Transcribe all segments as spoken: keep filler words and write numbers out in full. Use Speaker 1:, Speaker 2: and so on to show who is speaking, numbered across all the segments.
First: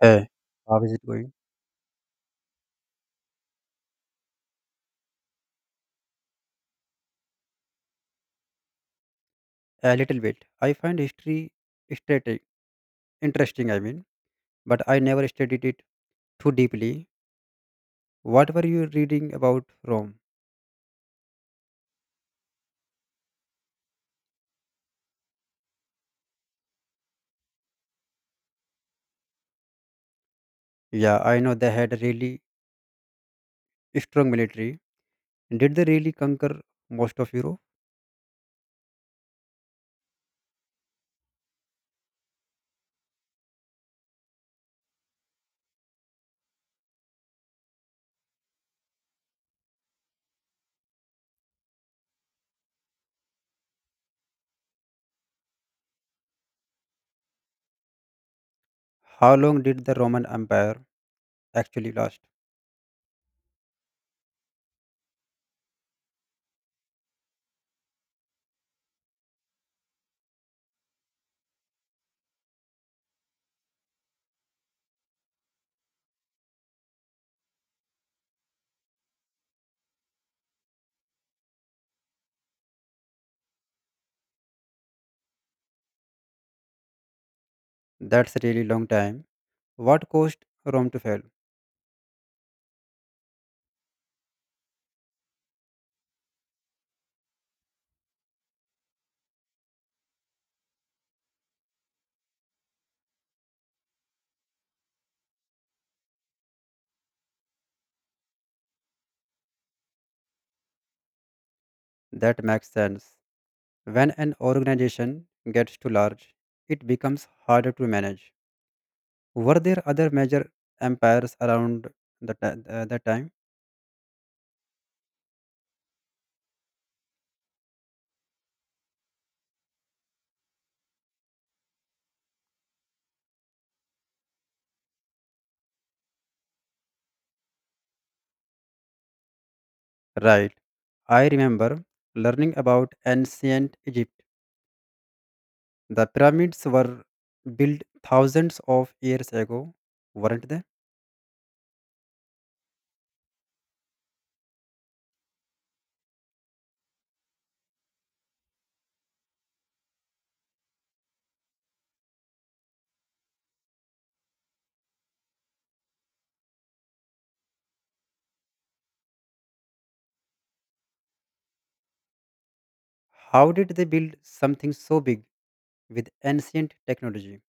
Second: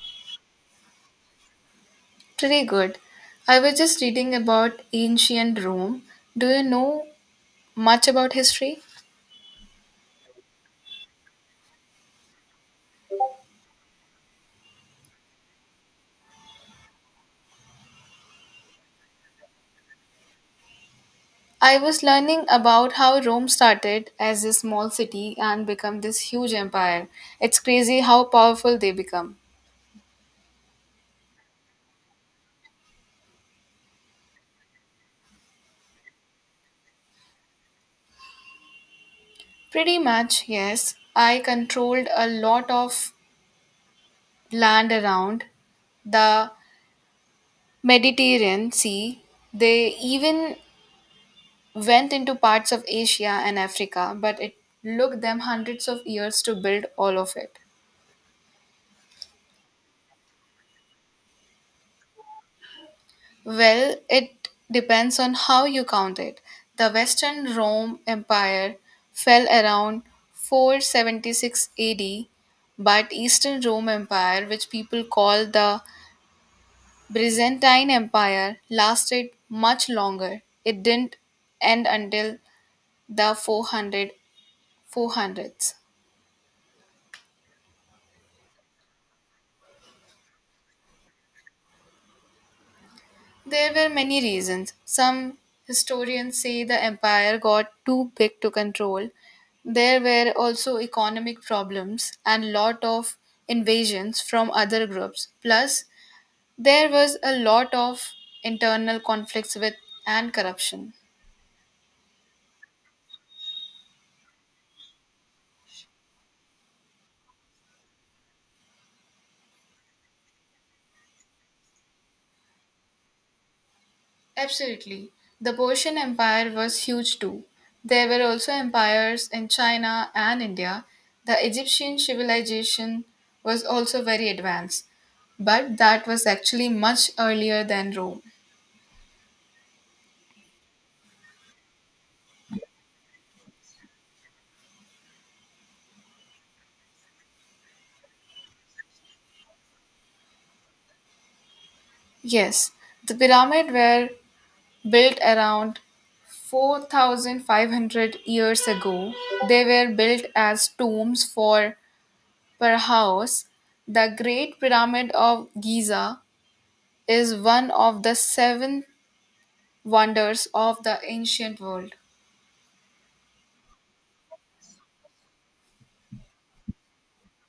Speaker 1: Hey, how is it going?
Speaker 2: Pretty good. I was just reading about ancient Rome. Do you know much about history?
Speaker 1: A little bit. I find history strati- interesting, I mean, but I never studied it too deeply. What were you reading about Rome?
Speaker 2: I was learning about how Rome started as a small city and become this huge empire. It's crazy how powerful they become.
Speaker 1: Yeah, I know they had a really strong military. Did they really conquer most of Europe?
Speaker 2: Pretty much, yes. I controlled a lot of land around the Mediterranean Sea. They even went into parts of Asia and Africa, but it took them hundreds of years to build all of it.
Speaker 1: How long did the Roman Empire actually last?
Speaker 2: Well, it depends on how you count it. The Western Rome Empire fell around four seventy-six A D, but Eastern Rome Empire, which people call the Byzantine Empire, lasted much longer. It didn't end until the four hundred four hundreds.
Speaker 1: That's a really long time. What caused Rome to fall?
Speaker 2: There were many reasons. Some historians say the empire got too big to control. There were also economic problems and lot of invasions from other groups. Plus, there was a lot of internal conflicts with and corruption.
Speaker 1: That makes sense. When an organization gets too large, it becomes harder to manage. Were there other major empires around the, ti- uh, the time?
Speaker 2: Absolutely. The Persian Empire was huge too. There were also empires in China and India. The Egyptian civilization was also very advanced, but that was actually much earlier than Rome.
Speaker 1: Right. I remember learning about ancient Egypt. The pyramids were built thousands of years ago, weren't they?
Speaker 2: Yes, the pyramids were built around four thousand five hundred years ago. They were built as tombs for Perhaus. The Great Pyramid of Giza is one of the seven wonders of the ancient world.
Speaker 1: How did they build something so big with ancient technology?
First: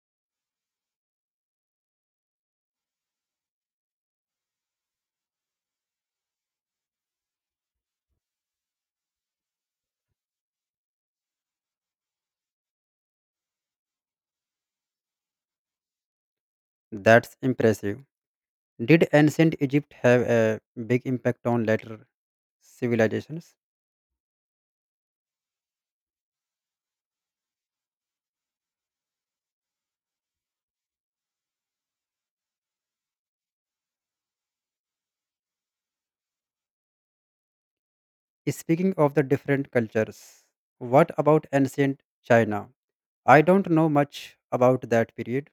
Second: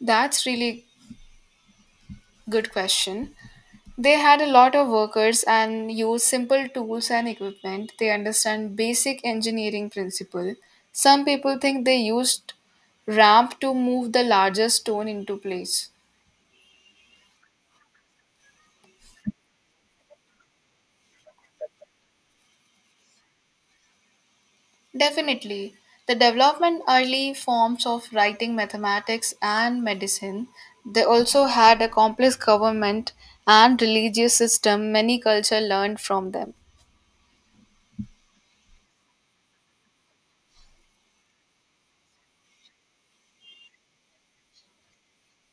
Speaker 2: That's really good question. They had a lot of workers and used simple tools and equipment. They understand basic engineering principle. Some people think they used ramp to move the larger stone into place.
Speaker 1: That's impressive. Did ancient Egypt have a big impact on later civilizations?
Speaker 2: Definitely. The development early forms of writing mathematics and medicine. They also had a complex government and religious system. Many culture learned from them.
Speaker 1: Speaking of the different cultures, what about ancient China? I don't know much about that period.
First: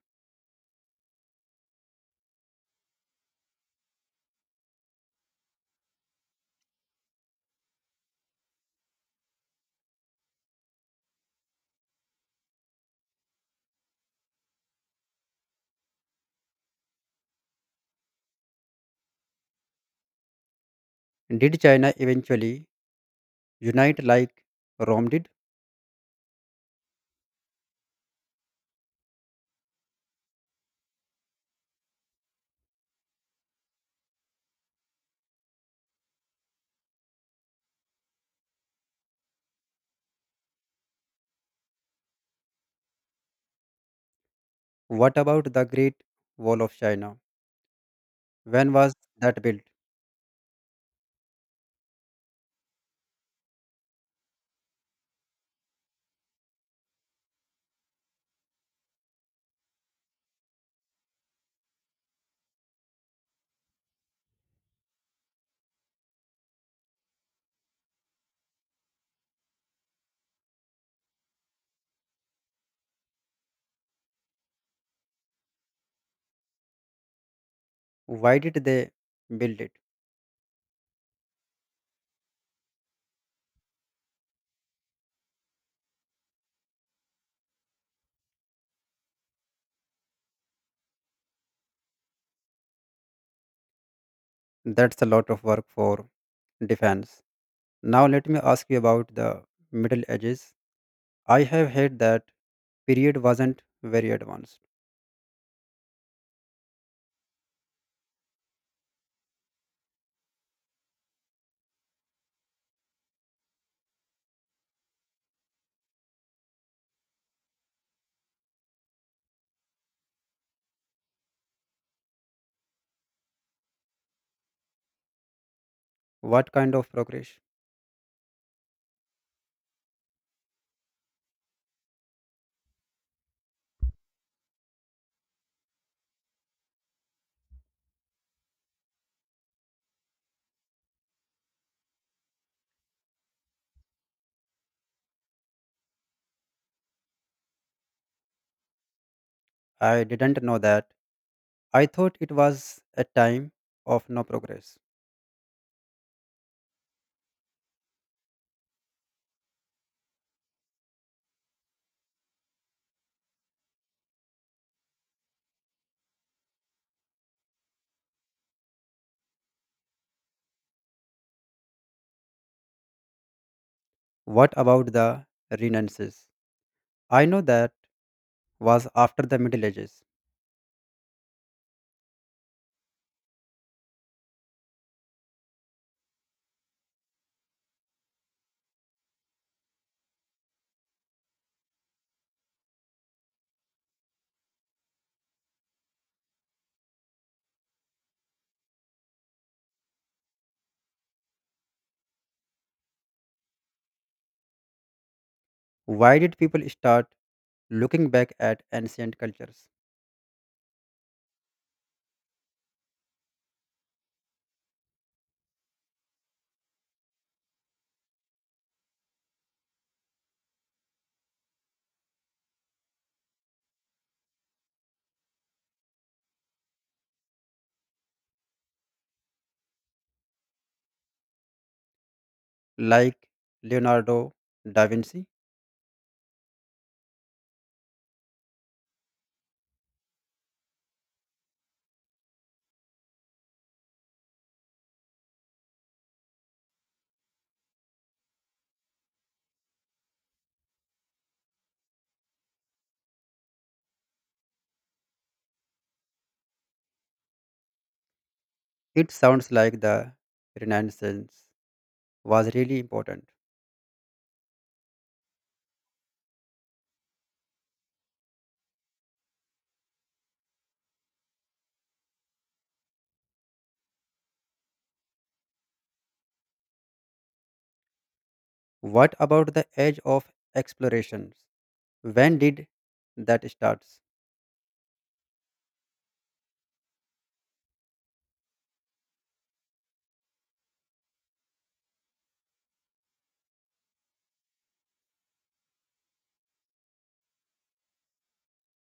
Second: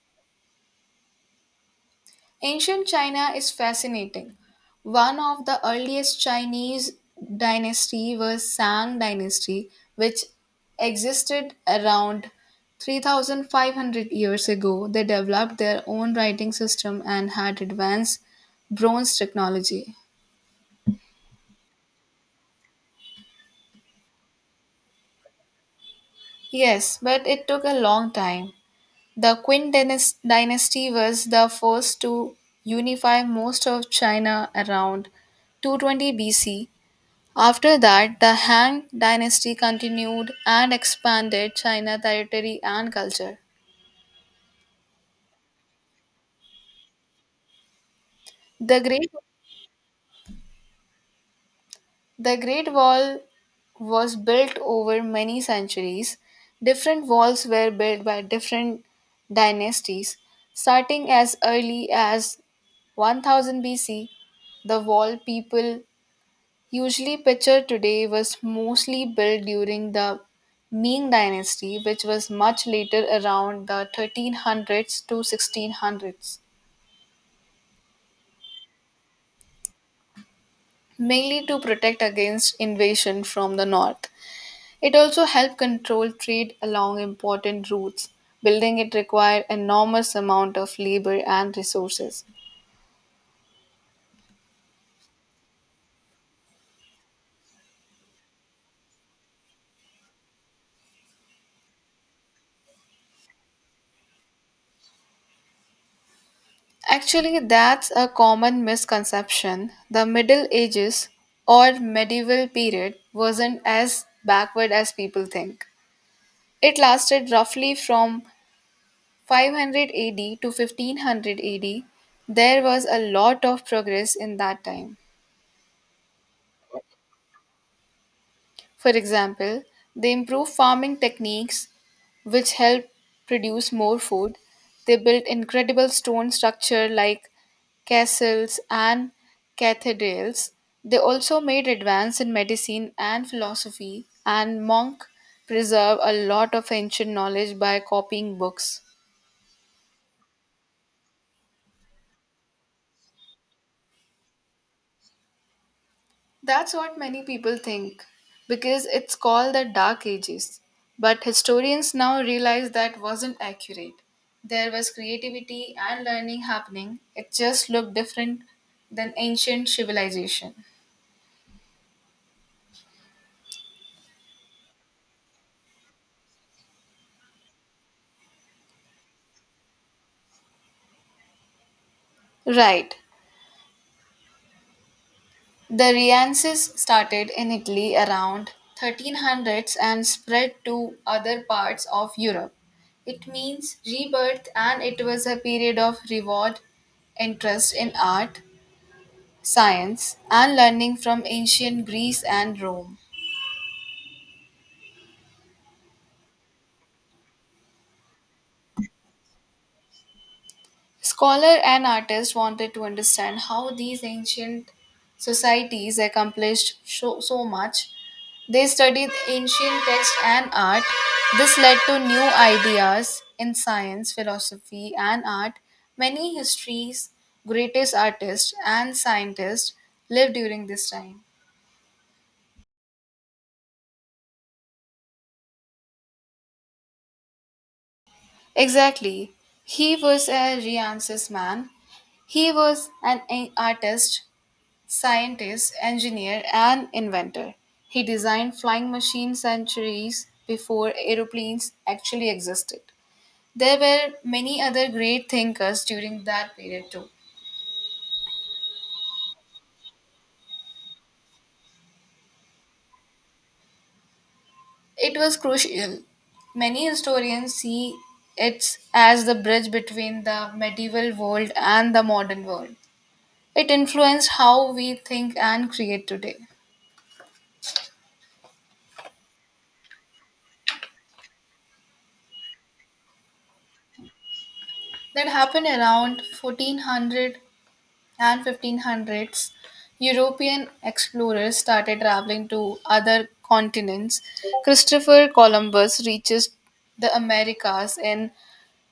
Speaker 2: Ancient China is fascinating. One of the earliest Chinese dynasty was Sang dynasty, which existed around three thousand five hundred years ago. They developed their own writing system and had advanced bronze technology.
Speaker 1: Did China eventually unite like Rome did?
Speaker 2: Yes, but it took a long time. The Qin dynas- dynasty was the first to unify most of China around two twenty B C. After that, the Han dynasty continued and expanded China territory and culture.
Speaker 1: What about the Great Wall of China? When
Speaker 2: The
Speaker 1: was
Speaker 2: Great,
Speaker 1: that built?
Speaker 2: the Great Wall was built over many centuries. Different walls were built by different dynasties. Starting as early as one thousand B C, the wall people usually pitcher today was mostly built during the Ming dynasty, which was much later around the thirteen hundreds to sixteen hundreds,
Speaker 1: Why did they build it?
Speaker 2: mainly to protect against invasion from the north. It also helped control trade along important routes. Building it required enormous amount of labor and resources.
Speaker 1: That's a lot of work for defense. Now, let me ask you about the Middle Ages. I have heard that period wasn't very advanced.
Speaker 2: Actually, that's a common misconception. The Middle Ages or medieval period wasn't as backward as people think. It lasted roughly from five hundred A D to fifteen hundred A D. There was a lot of progress in that time.
Speaker 1: What kind of progress?
Speaker 2: For example, they improve farming techniques which help produce more food. They built incredible stone structure like castles and cathedrals. They also made advance in medicine and philosophy and monk preserve a lot of ancient knowledge by copying books.
Speaker 1: I didn't know that. I thought it was a time of no progress.
Speaker 2: That's what many people think, because it's called the Dark Ages. But historians now realize that wasn't accurate. There was creativity and learning happening, it just looked different than ancient civilization.
Speaker 1: What about the Renaissance? I know that was after the Middle Ages.
Speaker 2: Right. The Renaissance started in Italy around thirteen hundreds and spread to other parts of Europe. It means rebirth and it was a period of reward, interest in art, science, and learning from ancient Greece and Rome.
Speaker 1: Why did people start looking back at ancient cultures
Speaker 2: Scholar and artists wanted to understand how these ancient societies accomplished so, so much. They studied ancient text and art. This led to new ideas in science, philosophy, and art. Many histories, greatest artists, and scientists lived during this time.
Speaker 1: like Leonardo da Vinci?
Speaker 2: Exactly. He was a Renaissance man. He was an a- artist, scientist, engineer, and inventor. He designed flying machines centuries before aeroplanes actually existed. There were many other great thinkers during that period too.
Speaker 1: It sounds like the Renaissance was really important.
Speaker 2: It was crucial. Many historians see it as the bridge between the medieval world and the modern world. It influenced how we think and create today.
Speaker 1: What about the age of explorations? When did that start?
Speaker 2: That happened around fourteen hundred and fifteen hundreds, European explorers started traveling to other continents. Christopher Columbus reaches the Americas in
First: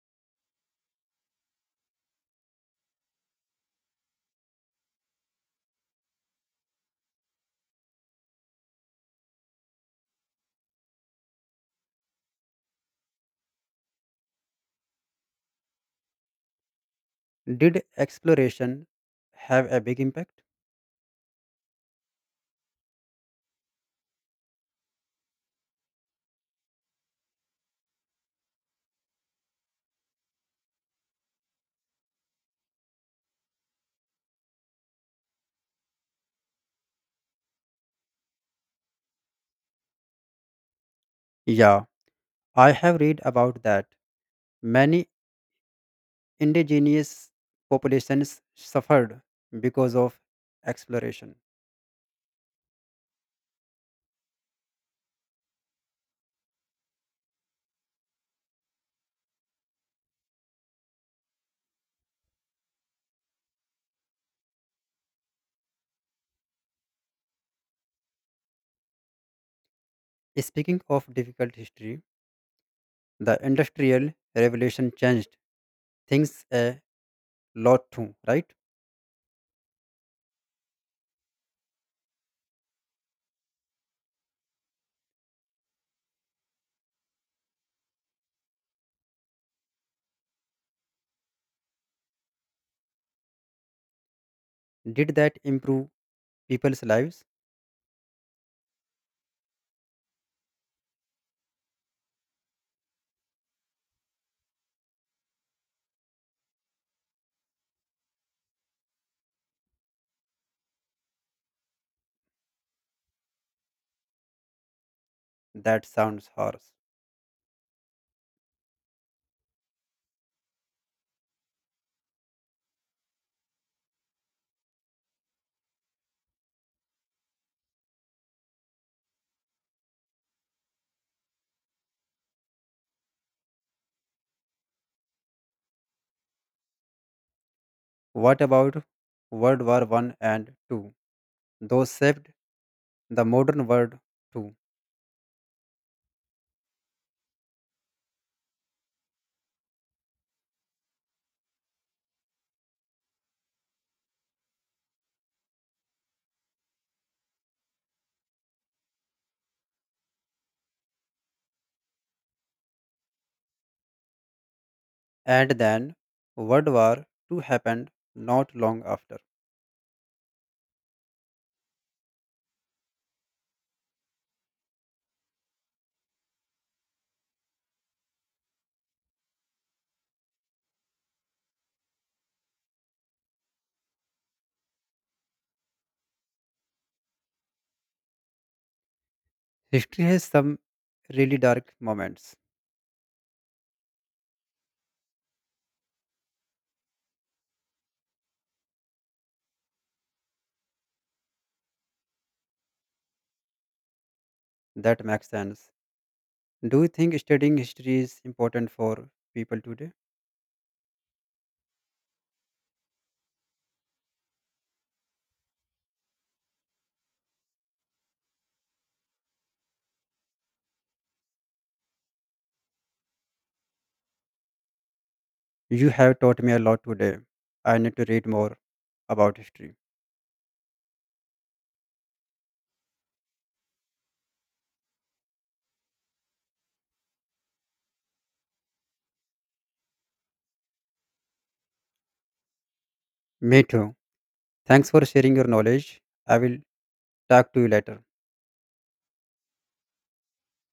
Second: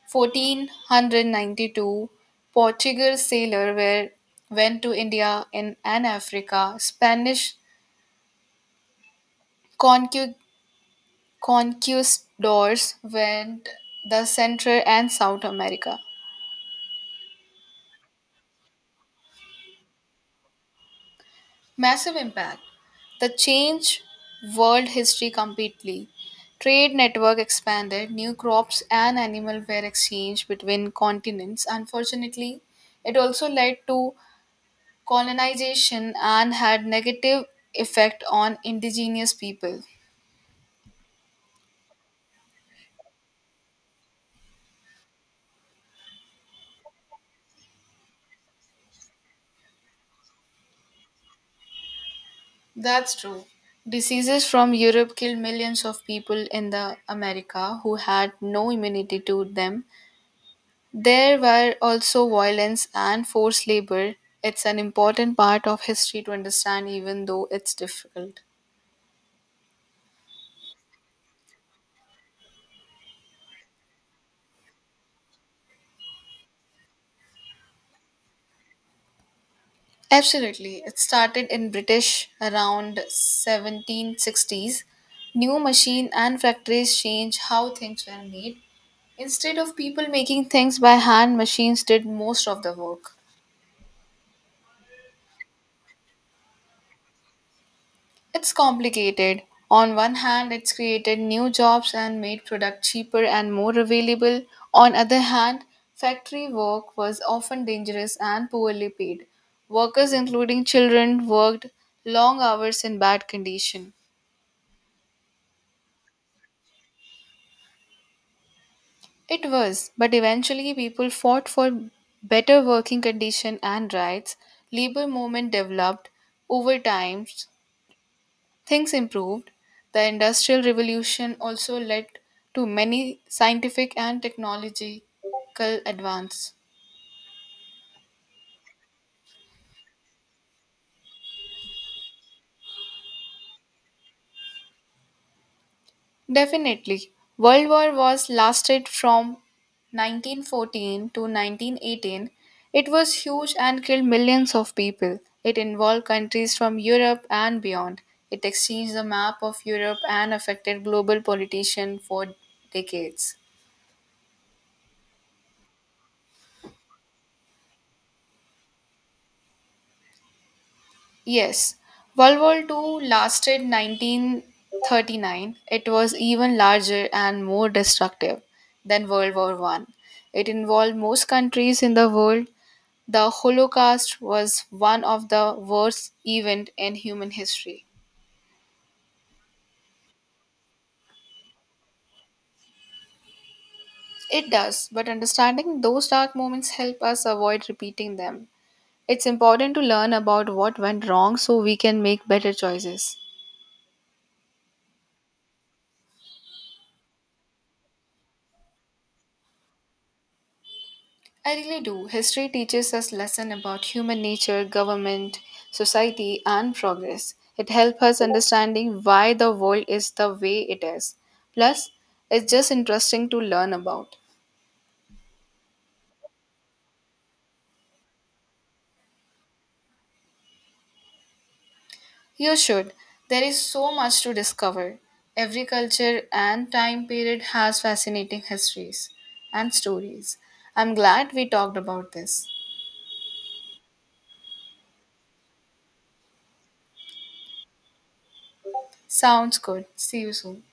Speaker 2: fourteen ninety-two. Portuguese sailors were, went to India and, and Africa. Spanish conqu- conquistadors went the Central and South America.
Speaker 1: Did exploration have a big impact?
Speaker 2: Massive impact. The change world history completely. Trade network expanded, new crops and animal were exchanged between continents. Unfortunately, it also led to colonization and had negative effect on indigenous people.
Speaker 1: Yeah, I have read about that. Many indigenous populations suffered because of exploration.
Speaker 2: That's true. Diseases from Europe killed millions of people in the America who had no immunity to them. There were also violence and forced labor. It's an important part of history to understand, even though it's difficult.
Speaker 1: Speaking of difficult history, the Industrial Revolution changed things a lot too, right?
Speaker 2: Absolutely. It started in British around seventeen sixties. New machine and factories changed how things were made. Instead of people making things by hand, machines did most of the work.
Speaker 1: Did that improve people's lives?
Speaker 2: It's complicated. On one hand, it's created new jobs and made products cheaper and more available. On other hand, factory work was often dangerous and poorly paid. Workers, including children, worked long hours in bad condition.
Speaker 1: That sounds harsh.
Speaker 2: It was, but eventually people fought for better working condition and rights. Labor movement developed over time. Things improved. The Industrial Revolution also led to many scientific and technological advance.
Speaker 1: What about World War One and Two? Those shaped the modern world too.
Speaker 2: Definitely, World War was lasted from nineteen fourteen to nineteen eighteen. It was huge and killed millions of people. It involved countries from Europe and beyond. It exchanged the map of Europe and affected global politician for decades.
Speaker 1: And then World War Two happened not long after.
Speaker 2: Yes, World War two lasted nineteen thirty-nine. It was even larger and more destructive than World War One. It involved most countries in the world. The Holocaust was one of the worst events in human history.
Speaker 1: History has some really dark moments.
Speaker 2: It does, but understanding those dark moments help us avoid repeating them. It's important to learn about what went wrong so we can make better choices.
Speaker 1: That makes sense. Do you think studying history is important for people today?
Speaker 2: I really do. History teaches us lesson about human nature, government, society, and progress. It helps us understanding why the world is the way it is. Plus, it's just interesting to learn about.
Speaker 1: You have taught me a lot today. I need to read more about history.
Speaker 2: You should. There is so much to discover. Every culture and time period has fascinating histories and stories. I'm glad we talked about this.
Speaker 1: Me too. Thanks for sharing your knowledge. I will talk to you later.
Speaker 2: Sounds good. See you soon.